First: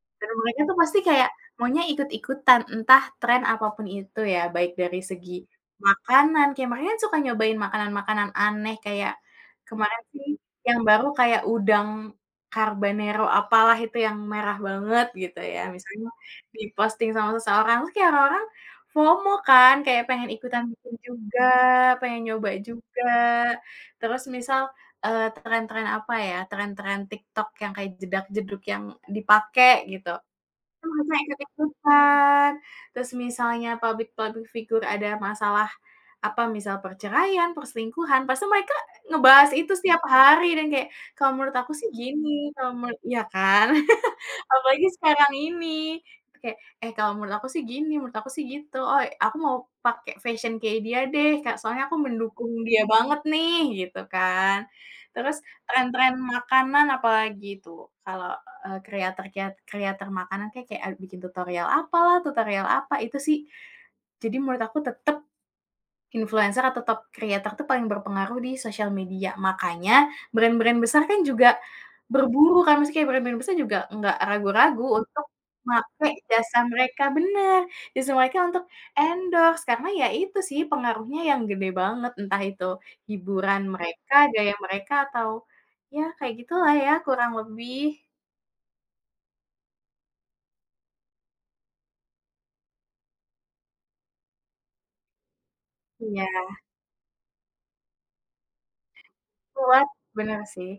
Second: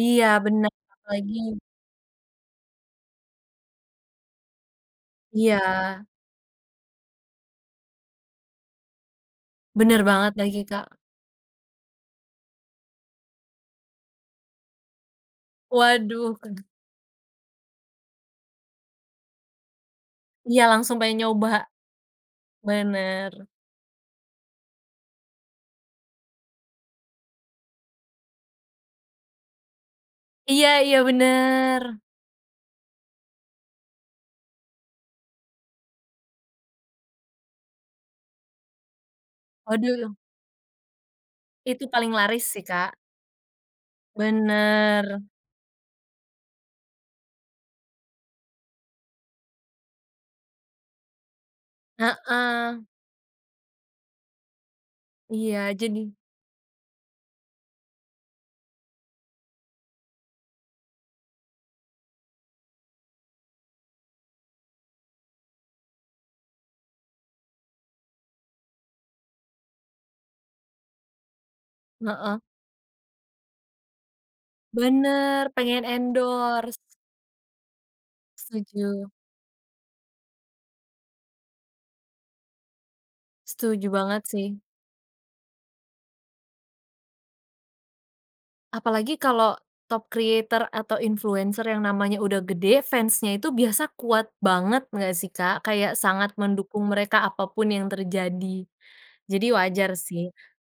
Iya Dan mulanya bener, tuh pasti kayak, apalagi maunya ikuti-ikutan, entah tren apapun itu ya baik dari segi Iya. makanan, kayak mereka kan suka nyobain makanan-makanan aneh kayak Bener kemarin sih banget lagi, yang Kak. baru kayak udang carbanero apalah itu yang merah banget gitu ya misalnya, Waduh keg di posting sama seseorang, terus kek orang orang FOMO kan kayak pengen ikutan Iya bikin langsung pengen juga, nyoba. pengen nyoba juga. Bener. Terus misal, eee, tren-tren, apa ya, tren-tren TikTok yang kayak jedag-jedug yang dipake, gitu. Iya Itu iya, mereka bener. ikut-ikutan, terus misalnya publik-publik figur ada masalah, apa misal, perceraian, perselingkuhan, pasti mereka ngebahas itu setiap Waduh. hari dan kayak kalau menurut aku Itu sih paling laris gini, sih, kalo me Kak. iya kan? Apalagi Bener. sekarang itu kek, "Eh kalau menurut aku sih gini, menurut aku sih gitu. Oi aku mau pake fashion kayak dia deh Kak, soalnya aku mendukung dia Heeh banget nih," gitu kan. Terus Iya, jadi tren-tren makanan apalagi tuh, kalau e kreator keat kreator makanan kek kek a bikin tutorial apalah, tutorial apa, itu sih. Jadi menurut aku tetep, influenser ya tetep kreator tuh paling berpengaruh di sosial media, makanya brand-brand besar kan juga Heeh. berburu kan maksudnya kayak brand-brand besar juga nggak ragu-ragu untuk Bener, pengen make jasa endorse. mereka benar, justru mereka untuk Setuju. endorse karena ya itu sih pengaruhnya yang gede banget, entah itu hiburan Setuju mereka, banget gaya sih mereka, atau ya kayak gitulah ya kurang lebih. Apalagi kalo, top creator atau influenser yang namanya udah gede, fans-nya itu biasa kuat banget nggak sih, Kak? Kayak Iya. sangat mendukung mereka apapun yang terjadi, jadi Kuat, wajar sih. bener sih.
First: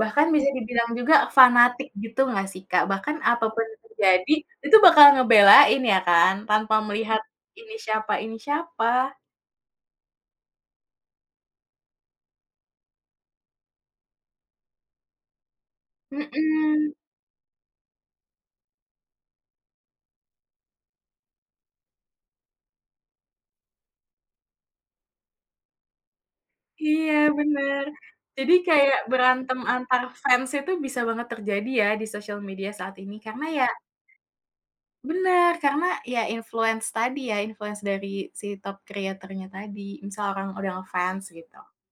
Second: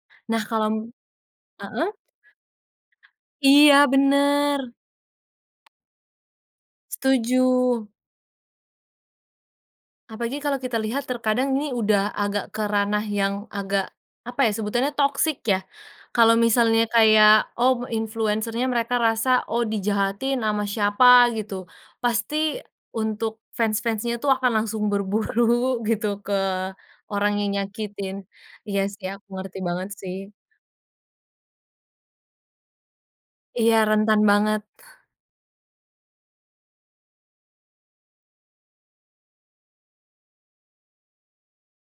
Bahkan Nah bisa kalo m dibilang juga fanatik heeh? gitu nggak sih, Kak? Bahkan apapun Iya, yang terjadi, bener. itu bakal ngebelain ya kan, tanpa melihat, ini Setuju. siapa ini siapa. Apalagi kalau kita lihat terkadang ini udah agak ke ranah yang agak, apa ya, sebutannya toksik ya? Kalau misalnya Mhm. kayak oh influenser nya mereka rasa oh dijahatin ama siapa gitu, pasti untuk fans-fans-nya tuh akan langsung berburu gitu ke Iya orang yang bener, nyakitin. jadi Iya kayak sih aku ngerti berantem banget antar sih. fans itu bisa banget terjadi ya di sosial media saat ini karena ya. Iya, rentan banget. Benar, karena ya influence tadi ya, influence dari si top kreatornya tadi misalkan udah nge-fans gitu.